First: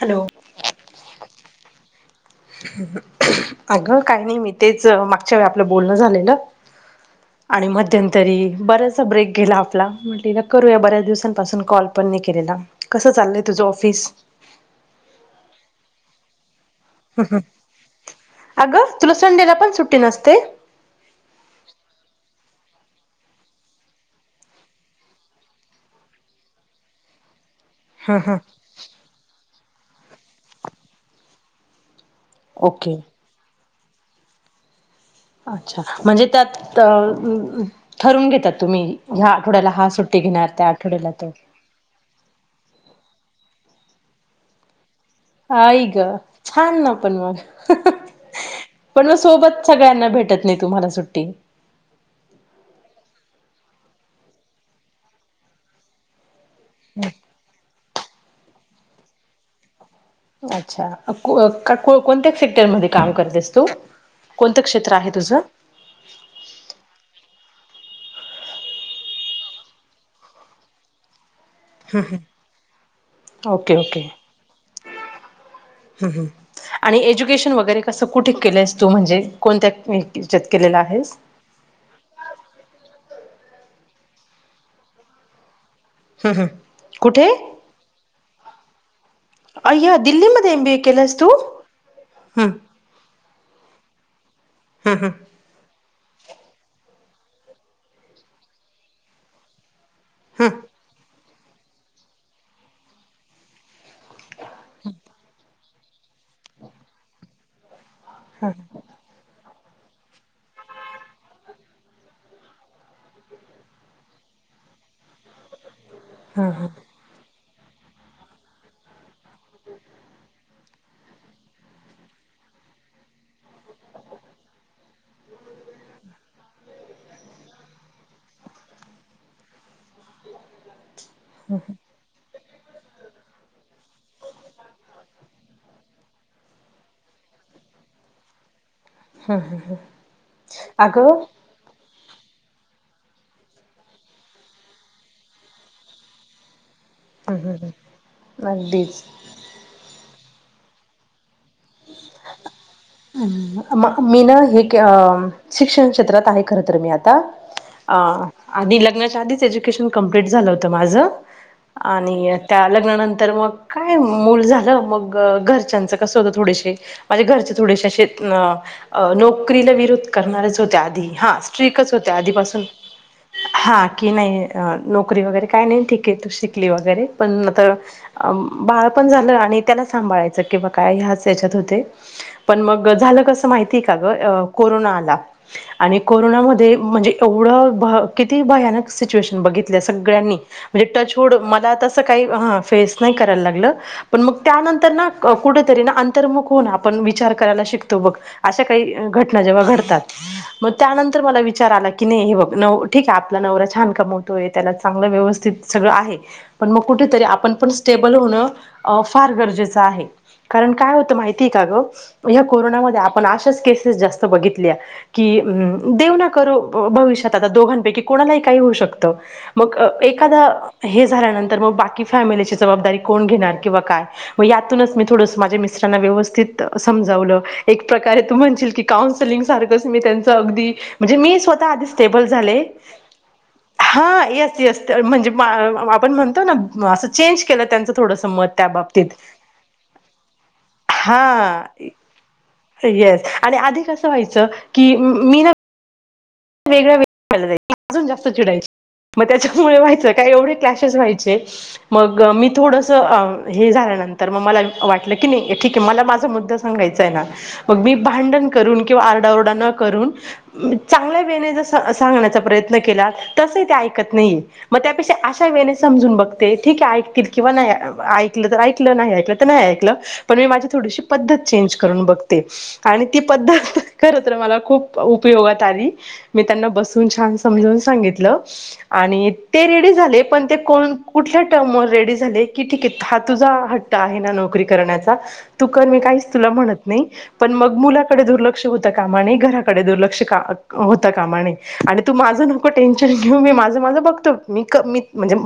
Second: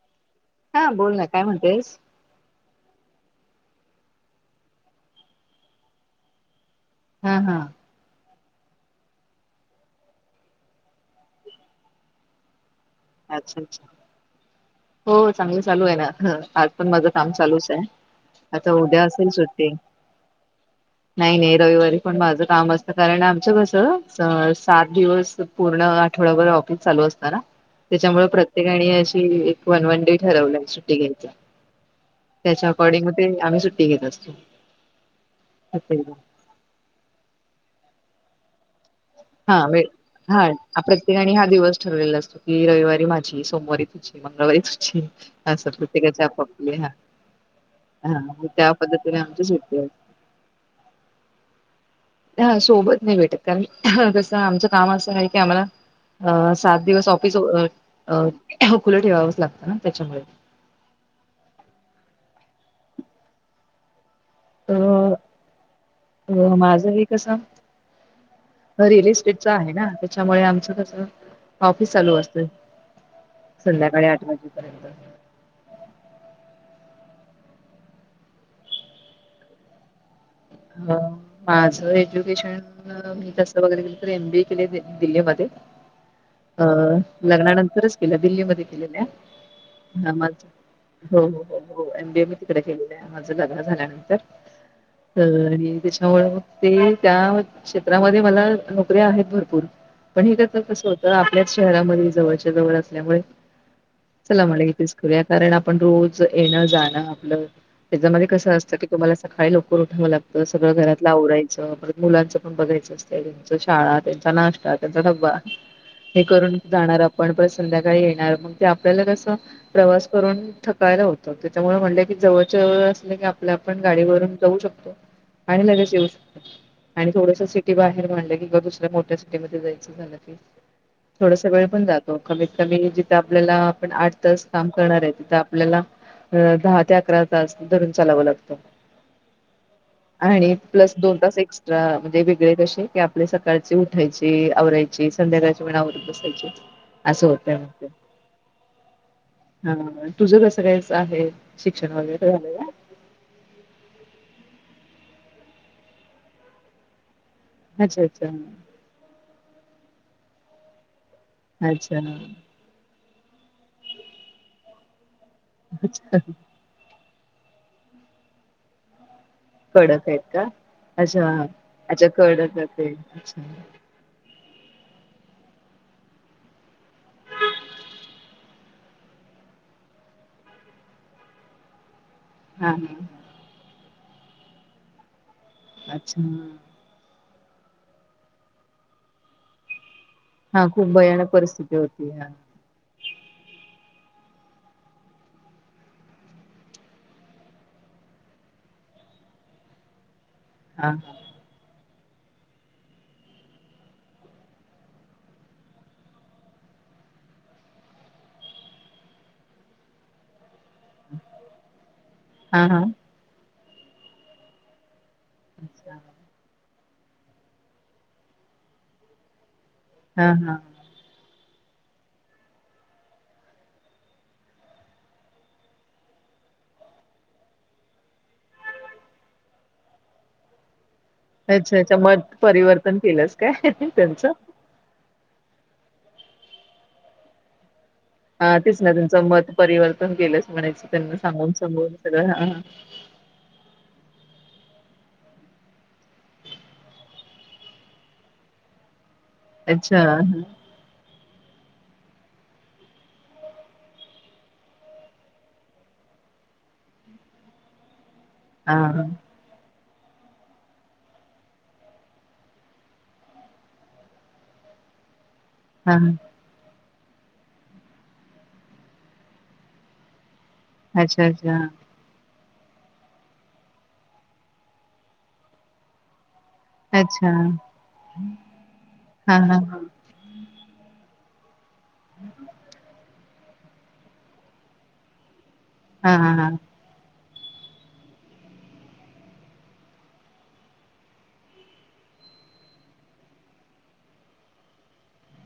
Hello. हा बोल ना काय म्हणतेस. अगं काही नाही मी तेच मागच्या वेळ आपलं बोलणं झालेलं. हा हा आणि मध्यंतरी. बराचसा ब्रेक गेला आपला म्हटले ना करूया बऱ्याच दिवसांपासून कॉल पण नाही केलेला. कसं चाललंय अच्छा, तुझं अच्छा, ऑफिस हो चांगलं चालू आहे ना, पण माझं काम चालूच आहे. आता अगं उद्या तुला असेल संडेला सुट्टी पण नसते नाही नाही रविवारी पण माझ काम असतं कारण आमचं कसं स सात दिवस पूर्ण आठवडाभर ऑफिस चालू असत ना, हं त्याच्यामुळे हं प्रत्येकाने अशी एक वन, वन, डे ठरवलाय सुट्टी घ्यायची. त्याच्या ओके अकोडींग म ते आम्ही सुट्टी घेत असतो. अच्छा, प्रत्येक जण. म्हणजे त्यात अ ठरून घेतात तुम्ही. ह्या हा आठवड्याला सुट्टी वेग हा घेणार त्या आठवड्याला तो प्रत्येकाने हा दिवस ठरलेला असतो. की रविवारी माझी सोमवारी तुझी मंगळवारी तुझी असं आई ग प्रत्येकाच्या आपापले छान ना, पण मग हा त्या पण मग पद्धतीने आमची सोबत सुट्टी असते सगळ्यांना, भेटत नाही तुम्हाला सुट्टी हा सोबत नाही भेटत कारण कसं आमचं काम असं आहे की आम्हाला अ सात दिवस ऑफिस अ अ खुलं ठेवावंच लागतं ना, त्याच्यामुळे अच्छा, अ कोव कोणत्या सेक्टरमध्येध्ये काम करतेस तू? कोणतं अ क्षेत्र आहे तुझं? अ माझं ही कसं घरी [unintelligible] रिअल इस्टेटचा आहे ना त्याच्यामुळे आमचं कस ऑफिस चालू असते ओके संध्याकाळी, आठ वाजेपर्यंत. हम्म आणि एज्युकेशन वगैरे कसं कुठे केलंस तू, म्हणजे कोणत्या? ह्याच्यात केलेला आहेस? माझ एज्युकेशन [unintelligible] [unintelligible] वगैरे के तर एमबीए केले दिल्लीमध्ये हं हं अ कुठे? लग्नानंतरच केल्या दिल्ली मध्ये केलेल्या अय्या [unintelligible] दिल्लीमध्ये एम बी ए केलंस हो तू? हो हो एम बीए मी हं तिकडे केलेलं आहे. माझं लग्न झाल्यानंतर. हं हं त आणि त्याच्यामुळे मग ते त्या क्षेत्रामध्ये मला नोकऱ्या आहेत, भरपूर पण हे हं कसं होतं आपल्याच शहरामध्ये जवळच्या जवळ असल्यामुळे. चला म्हणलं इथेच करूया कारण आपण रोज येणं जाणं आपलं त्याच्यामध्ये कस असतं की तुम्हाला सकाळी लव [unintelligible] उठावं लागतं सगळं घरातला आवरायचं परत मुलांचं पण बघायचं असत, त्यांच्या शाळा त्यांचा नाश्ता हे कर जा [unintelligible] संध्याकाळी येणार ते मग आपल्याला, कसं प्रवास करून थकायला होतं त्याच्यामुळे म्हटलं जवळच्या त अस की आपल्या आपण गाडीवरून जाऊ शकतो. आणि लगेच येऊ शकतो. आणि थोडस सिटी बाहेर म्हणलं, की दुसऱ्या मोठ्या सिटीमध्ये जायचं झालं की थोडासा वेळ पण जातो कमी कमी जिथं आपल्याला आपण आठ तास, काम करणार आहे तिथं आपल्याला अ दहा, ते अकरा तास धरून चालावं लागतं. आणि प्लस दोन अगं तास एक्स्ट्रा म्हणजे वेगळे कसे की आपले सकाळचे, उठायचे आवरायचे संध्याकाळच्या, वेळी आवरत बसायचे बसायचे असं हं हं होतय मग ते हं अगदीच. तुझ कसं काय आहे. शिक्षण वगैरे झालंय का? मक मक मीनल आणि [unintelligible] शिक्षण क्षेत्रात आहे खर तर मी आता अच्छा आणि अच्छा आ आधी लग्नाच्या आधी एज्युकेशन कम्प्लिट झालं होतं माझं अच्छा आणि त्या लग्नानंतर तर मग काय मूल झालं मग घरच्यांच, अच्छा कसं होतं. आणि घरचे थोडेसे असे आ, आ, नोक नोकरीला विरोध कडक आहेत का? करणारच, होते आधी अच्छा हा स्ट्रीकच अच्छा होते कडक आधीपासून ते अच्छा हा की नाही. अ नोकरी वगैरे काय नाही ठीक आहे शिकली, वगैरे पण बाळ पण झालं आणि त्याला सांभाळायचं किंवा काय? त्याच्यात होते पण हा मग हा झालं कस माहिती, का ग कोरोना आला आणि अच्छा कोरोना मध्ये म्हणजे एवढ भ किती भयानक सिच्युएशन बघितलेस सगळ्यांनी हा म्हणजे खूप भयानक टचहुड मला परिस्थिती तसं होती काही हा हां फेस नाही काय करायला लागलं पण मग त्यानंतर ना, कुठेतरी आन तर मग हो ना आपण विचार करायला शिकतो बघ अशा काही घटना जेव्हा घडतात. मग हा त्यानंतर मला विचार आला की नाही हे बघ ठीके आपला नवरा छान कमवतोय त्याला चांगलं व्यवस्थित सगळं आहे पण मग कुठं कुठतरी आपण पण स्टेबल होण फार गरजेचं आहे. कारण काय माहिती का ग हे हा हा कोरोना हा मध्ये आपण अशाच केस जास्त बघितल्या कि अ अच्छा देव ना करो भविष्यात आता दोघांपैकी कोणालाही काही होऊ शकत. मग हा एखादा हा हे झाल्यानंतर तर मग बाकी फॅमिली ची जबाबदारी कोण घेणार किंवा काय मग यातूनच मी थोडं माझे मिस्टर राना व्यवस्थित समजावलं एक प्रकारे तू म्हणशील की काउन्सलिंग सारखंच मी अगदी म्हणजे मी स्वतः अच्छा आधी अच्छा मग स्टेबल झाले. परिवर्तन केलंस काय हा त्यांचं येस येस म्हणजे आपण म्हणतो ना असं चेंज केलं त्यांच हा तेच ना त्यांचं मत परिवर्तन केलंच म्हणायच त्यांना सांगून हां, सांगून सगळं हा हा. येस आणि आधी कसं व्हायचं की मी ना वेगळ्या वेग अजून जास्त चिडायच मग त्याच्यामुळे अच्छा व्हायचं काय एवढे क्लॅशेस व्हायचे मग मी थोडस हे झाल्यानंतर तर मग मला वाटलं की नाही ठीक आहे मला माझा मु द्दा सांगायचा आहे ना मग मी भांडण हा करून हा किंवा आरडाओरडा न करून चांगलं गळ्यांनी सांगण्याचा प्रयन केला तसही ऐकत नाहीये मग त्यापेक्षा तेंव्हा हा समजून हा बघते ठीक आहे ऐकतील किंवा नाही ऐकलं तर ऐकलं नाही ऐकलं तर नाही ऐकलं पण मी माझी थोडीशी अच्छा पद्धत अच्छा चेंज करून बघ ते आणि ती पद्धत खर तर मला खूप उपयोगात आली. मी त्यांना बसून अच्छा छान समजून सांगितलं आणि हा हा ते रेडी झाले पण ते कुठल्या टर्म व रेडी झाले की ठीके हा तुझा हट्ट आहे ना नोकरी करण्याचा तू कर मी हा काहीच हा तुला हा म्हणत नाही. पण मग मुलाकडे दुर्लक्ष होतं कामा नये घराकडे दुर्लक्ष का होता कामा नये आणि तू माझं नको टेन्शन घेऊ मी माझं माझं बघतो मी मी म्हणजे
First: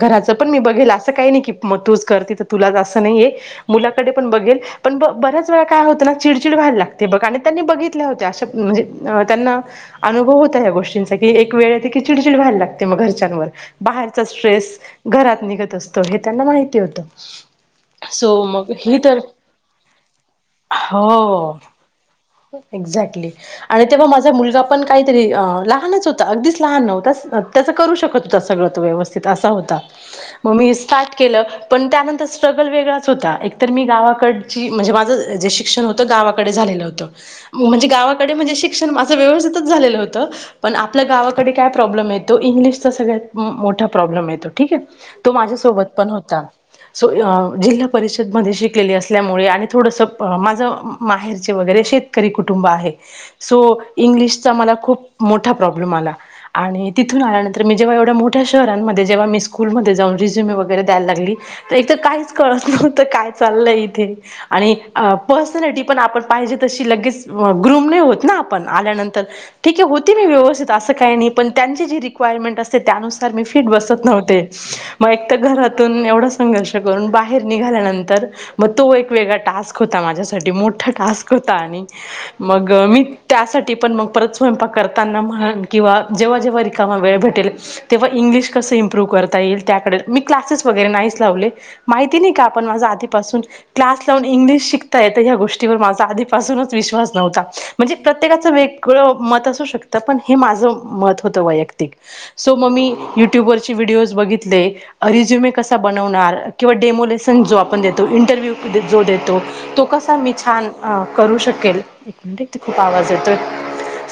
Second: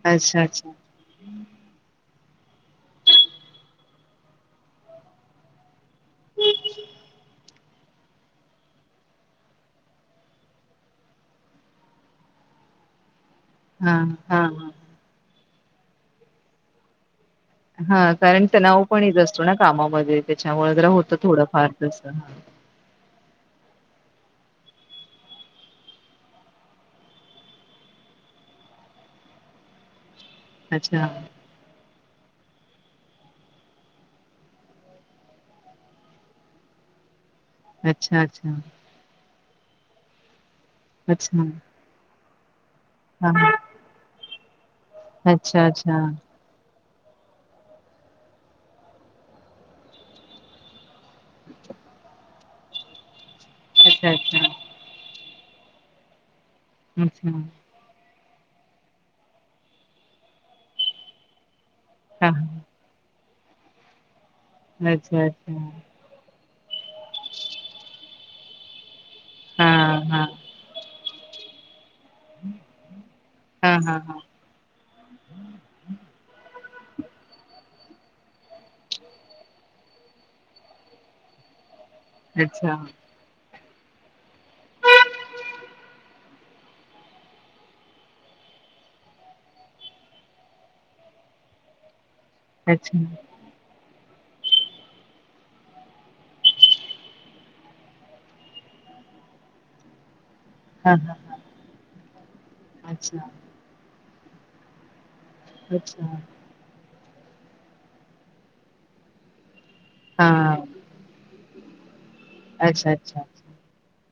घराचं अच्छा पण मी अच्छा बघेल असं काही नाही की मग तूच कर तिथं तुला अस नाहीये मुलाकडे पण बघेल पण बऱ्याच वेळा काय होत ना चिडचिड व्हायला लागते बघ आणि त्यांनी बघितल्या होत्या म्हंजे त्यांना अनुभव होता या गोष्टीचा की एक वेळ ते कि चिडचिड व्हायला लागते मग घरच्यांवर हा बाहेरचा हा स्ट्रेस हा. घरात निघत असतो हे त्यांना माहिती होत. हा कारण तणाव पण हेच असतो ना कामामध्ये त्याच्यामुळे जरा होत थोडं हो फार जस एक्झॅक्टली आणि तेव्हा माझा मुलगा पण काहीतरी लहानच होता. अगदीच लहान नव्हता. त्याच करू शकत होत सगळ व्यवस्थित असा होता मग मी अच्छा स्टार्ट केलं पण त्यांनंतर स्ट्रगल वेगळाच होता एक तर मी गावाकडची म्हणजे माझं जे शिक्षण होतं गावाकडे झालेलं होतं. म्हणजे अच्छा गावाकडे अच्छा म्हणजे शिक्षण माझं व्यवस्थितच झालेलं होतं पण आपल्या अच्छा गावाकडे काय प्रॉब्लेम तो इंग्लिशचा हा सगळ्यात हा मोठा प्रॉब्लेम येतो. ठीके तो अच्छा माझ्यासोबत अच्छा पण होता. सो जिल्हा परिषदमध्ये शिकलेली असल्यामुळे आणि थोडसं माझ माहेरचे वगैरे शे तकरी कुटुंब आहे. सो अच्छा इंग्लिशचा मला खूप मोठा प्रॉब्लेम आला. आणि तिथून आल्यानंतर मी जेव्हा एवढा मो ठ्या शहरांमध्ये जेव्हा मी स्कूलमध्ये जाऊन रिज्यूमे वगैरे द्यायला लागली. एक तर काहीच कळत नव्हतं काय चाललंय इथे आणि अच्छा अच्छा पर्सनॅलिटी पण आपण पाहिजे तशी लगेच ग्रुम नाही होत ना आपण आल्यानंतर हा ठीके होती मी हा व्यवस्थित अस काही नाही पण त्यांची जी रिक्वायर ्मेंट अस त्यानु मी फिट अच्छा अच्छा हा हा हा हा बसत हा नव्हते मग एक घरातून एवढा संघर्ष बाहेर निघाल्यानंतर मग तो एक वेगळा टास्क होता. माझ्यासाठी मोठा टास्क होता. मग अच्छा मी त्यासाठी ते पण मग परत स्वयंपाक करताना म्हणे किंवा जेव्हा जेव्हा रिकामा वेळ भेटेल तेव्हा इंग्लिश कस इम्प्रूव् करता येईल त्याकडं मी क्लासेस वगैरे नाहीच लावले माहि ते नई का... पण माझा अच्छा आधीपासून.... क्लास लावून इंग्लिश शिकता येतं... ह्या गोष्टीवर माझा आधीपा पासूनच विश्वास न्हवता... म्हणजे प्रत्येकाचं वेगळं मत असू शकतं पण हे माझं हा हा मत होत वैयक्तिक... सो मग मी अच्छा युट्यूबवरचे व्हिडिओज बघितले रिझ्युमे कसा अच्छा बनवणार? किंवा डेमोलेसन जो आपण देतो, इंटरव्ह्यू जो देतो तो कसा हा मी छान आ करू शकेल. एक मिनिट, इथं खूप अच्छा आवाज अच्छा येतोय. [inaudible]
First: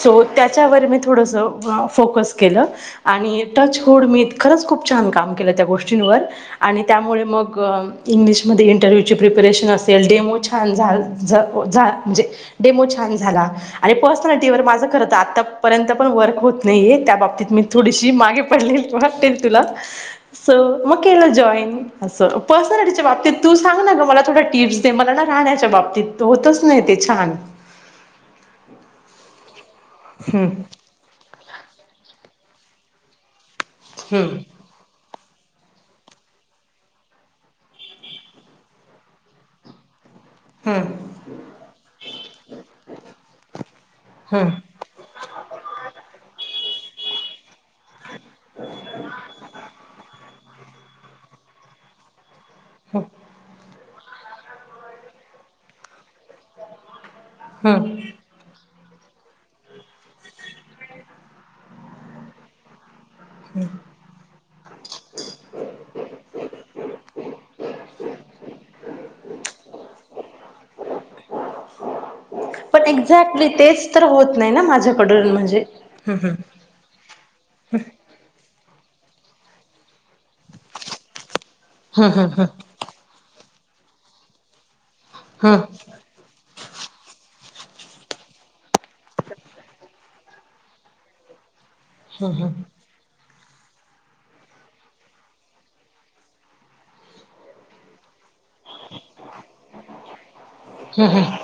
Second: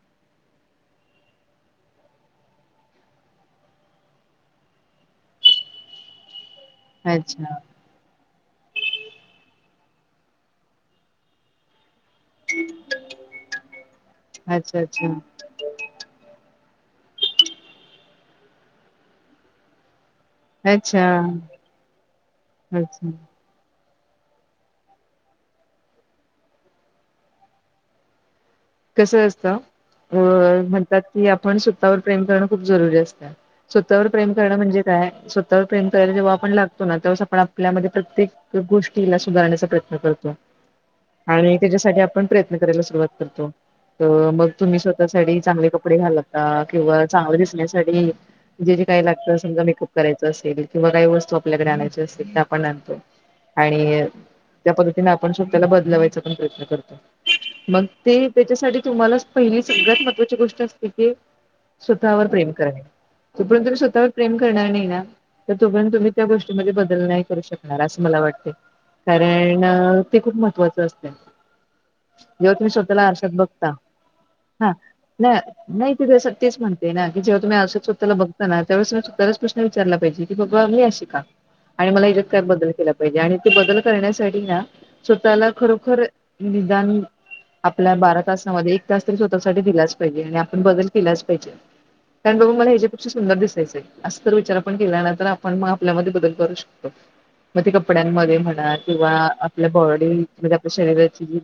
सो त्याच्यावर मी थोडसं फोकस केलं. आणि टच हुड मी खरंच खूप छान छान काम केलं त्या गोष्टींवर... आणि त्यामुळे अच्छा मग इंग्लिश मध्ये इंटरव्ह्यूची प्रिपेरेशन असेल डेमो छान झाल -झ- जा म्हणजे डेमो छान झाला. आणि पर्सनॅलिटी अच्छा माझं खर तर अच्छा आतापर्यंत पण वर्क होत नाहीये त्या बाबतीत... मी थोडीशी मागे पडलेली वाटेल तुला. असं मग अच्छा केलं जॉईन असं पर्सनलिटीच्या अच्छा बाबतीत तू सांग ना गं मला थोड्या टिप्स दे मला ना राहण्याच्या बाबतीत होतच नाही ते छान कसं असतं हम्म अं... म्हणतात की आपण स्वतःवर प्रेम करणं खूप जरुरी असतं. स्वतःवर प्रेम हम्म करणं म्हणजे काय? स्व स्वतःवर प्रेम करायला जेव्हा आपण लागतो ना त्यां वेळेस आपण, आपल्यामध्ये प्रत्येक गोष्टीला सुधारण्याचा प्रयत्न करतो. हम्म आणि त्याच्यासाठी आपण प्रयत्न करायला सुरुवात करतो. हो हम्म मग तुम्ही स्वतः साठी चांगले कपडे घालू लागता किंवा चांगलं दिसण्यासाठी जे बी काही लागतं.. समजा मेकअप करायचा असेल किंवा काही वस्तू आपल्याकडे आणायच्या असतील तर आ पण आणतो. हम्म आणि त्या पद्धतीने आपण स्वतःला बदलवायचा पण प्रयत्न करतो. मग हम्म ते साठी तुम्हालाच पहिली सगळ्यात महत्त्वाची गोष्ट असते की, स्वतःवर प्रेम करणे. जोपर्यंत तुम्ही स्वतःवर प्रेम करणार नही ना तर तोपर्यंत तुम्ही त्या गोष्टीमध्ये बदल नाय करू शकणार. असं मला वाटतंय कारण ते खूप महत्वाचं असतय. जेव्हा तुम्ही स्वतःला आरशा- हल्ली तेच तर हो.. हं ना नाही तिथं असं हम्म तीच म्हणते ना की जेव्हा तुम्ही आरशात स्वतःला बघता ना त्यावेळेस सुद्धा स्वतःलाच प्रश्न प्रश्न विचारला पाहिजे. की बाबा मी अशी का? आणि मला हम्म हम्म हेच्यात काय हम्म बदल केला पाहिजे. आणि त बदल करण्यासाठी ना... स्वतःला हम्म खरोखर... निदान- आपल्या बारा तासामध्ये एक तास तरी स्वतःसाठी दिलाच पाहिजे आणि आपण बदल केलाच पाहिजे. [unintelligible] बघून मला ह्याच्यापेक्षा सुंदर दिस दिसायचंय... [unintelligible] असा जर विचार आपण केला ना मग आपण आपल्यामध्ये बदल करू शकतो मग ते कपड्यांमध्ये म्हणा किंवा आपल्या बॉडी म्हणजे आपल्या शरीराची जी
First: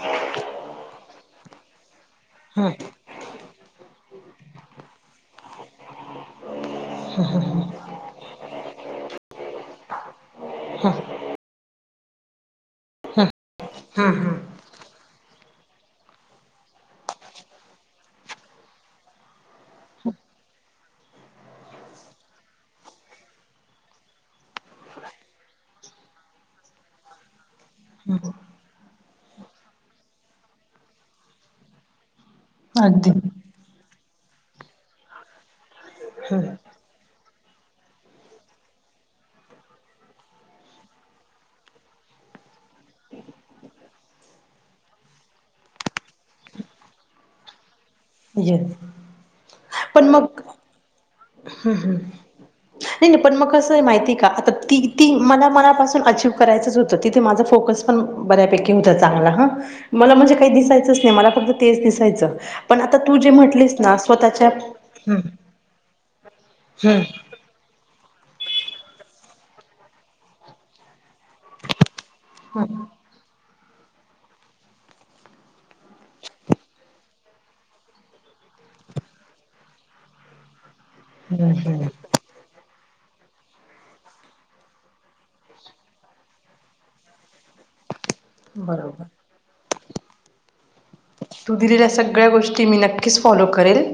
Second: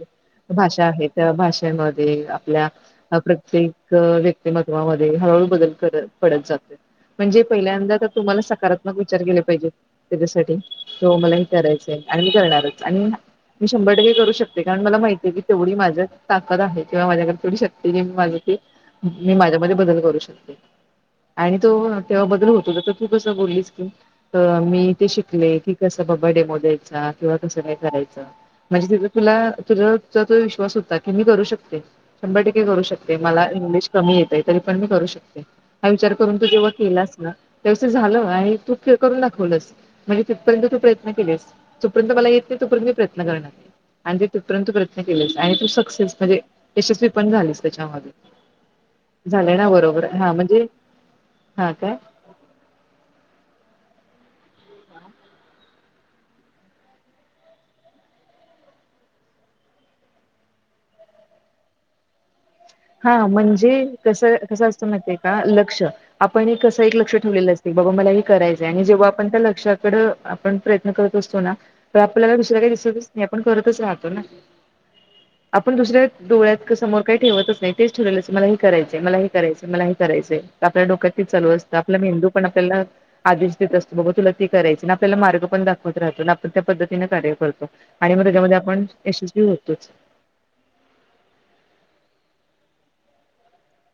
भाषा आहे त्या भाषेमध्ये ते हम्म हम्म आपल्या प्रत्येक व्यक्तिमत्वामध्ये हळूहळू बदल फरक पडत जातोय म्हणजे पहिल्यांदा तर तुम्हाला सकारात्मक विचार केले पाहिजेत. त्याच्यासाठी की हो मला हे करायचंय. आणि मी करणारच आणि मी शंभर हा टक्के हा. करू शकते कारण मला माहितीय, की तेवढी माझ्यात ताकद आहे किंवा माझ्याकडे थोडी शक्ती [unintelligible] हे की मी माझ्यामध्ये बदल करू शकते. आणि तो तेव्हा बदल होतो. त तर तू कसं बोललीस की. मी ते शिकले की कसं बा डेमो द्याचा किंवा कसं काय करायचं म्हणजे तिथं तुला तुझा जो विश्वास होता. की मी करू शकते. शंभर टक्के करू अगदी शकते हा मला इंग्लिश कमी येतय तरी पण मी करू शकते. हा विचार करून. तू जेव्हा केलास ना व्यवस्थित झालं आणि तू करून दाखवलस. म्हणजे तिथपर्यंत तू प्रयत्न केलेस, तिथ पर्यंत मला ते तीत पर्यंत मी प्रयत्न करणार. आणि तू तीत पर्यंत प्रयत्न केलेस आणि तू स क्सेस म्हणजे यशस्वी पण झालीस. त्याच्यामध्ये येस. झाले ना बरोबर हा म्हणजे हा हम्म काय हम् नाही नाही पण मग कसं आहे म ती का? आता ती ती मला मनापासून आचिव करायचंच होतं तिथे माझं फोकस पण बऱ्यापैकी होत. चांगला ह मला म्हणजे काही दिसायचच नाही मला फक्त तेच दिसायच हा म्हणजे कसं कसं असतं माहिती आहे हम्म का लक्ष आपण एक कसं एक हम्म लक्ष ठेवलेलं अस बाबा मला करायच आहे आणि जेव्हा आपण त्या लक्षकड आपण प्रयत्न करत असतो ना तर आपल्याला दुसरा काही दिसतच नाही आपण करताच राहतो ना आपण दुसऱ्या डोळ्यात समोर काही ठेवत नाही तेच ठरवलंच मला हे करायचं मलाही करायचं मलाही करायचंय. आपल्या डोक्यात तेच चालू हम्म असत हम्म आपला मेंदू पण आपल्याला आदेश देत असतो बाघ तुला तेी करायची ना आपल्याला मार्ग पण दाखवत राहतो ना आपण त्या पद्धतीने कार्य करतो. आणि मग त्यामध्ये आपण बरोबर. यशस्वी होतोच. की मी नक्कीच फॉलो करेल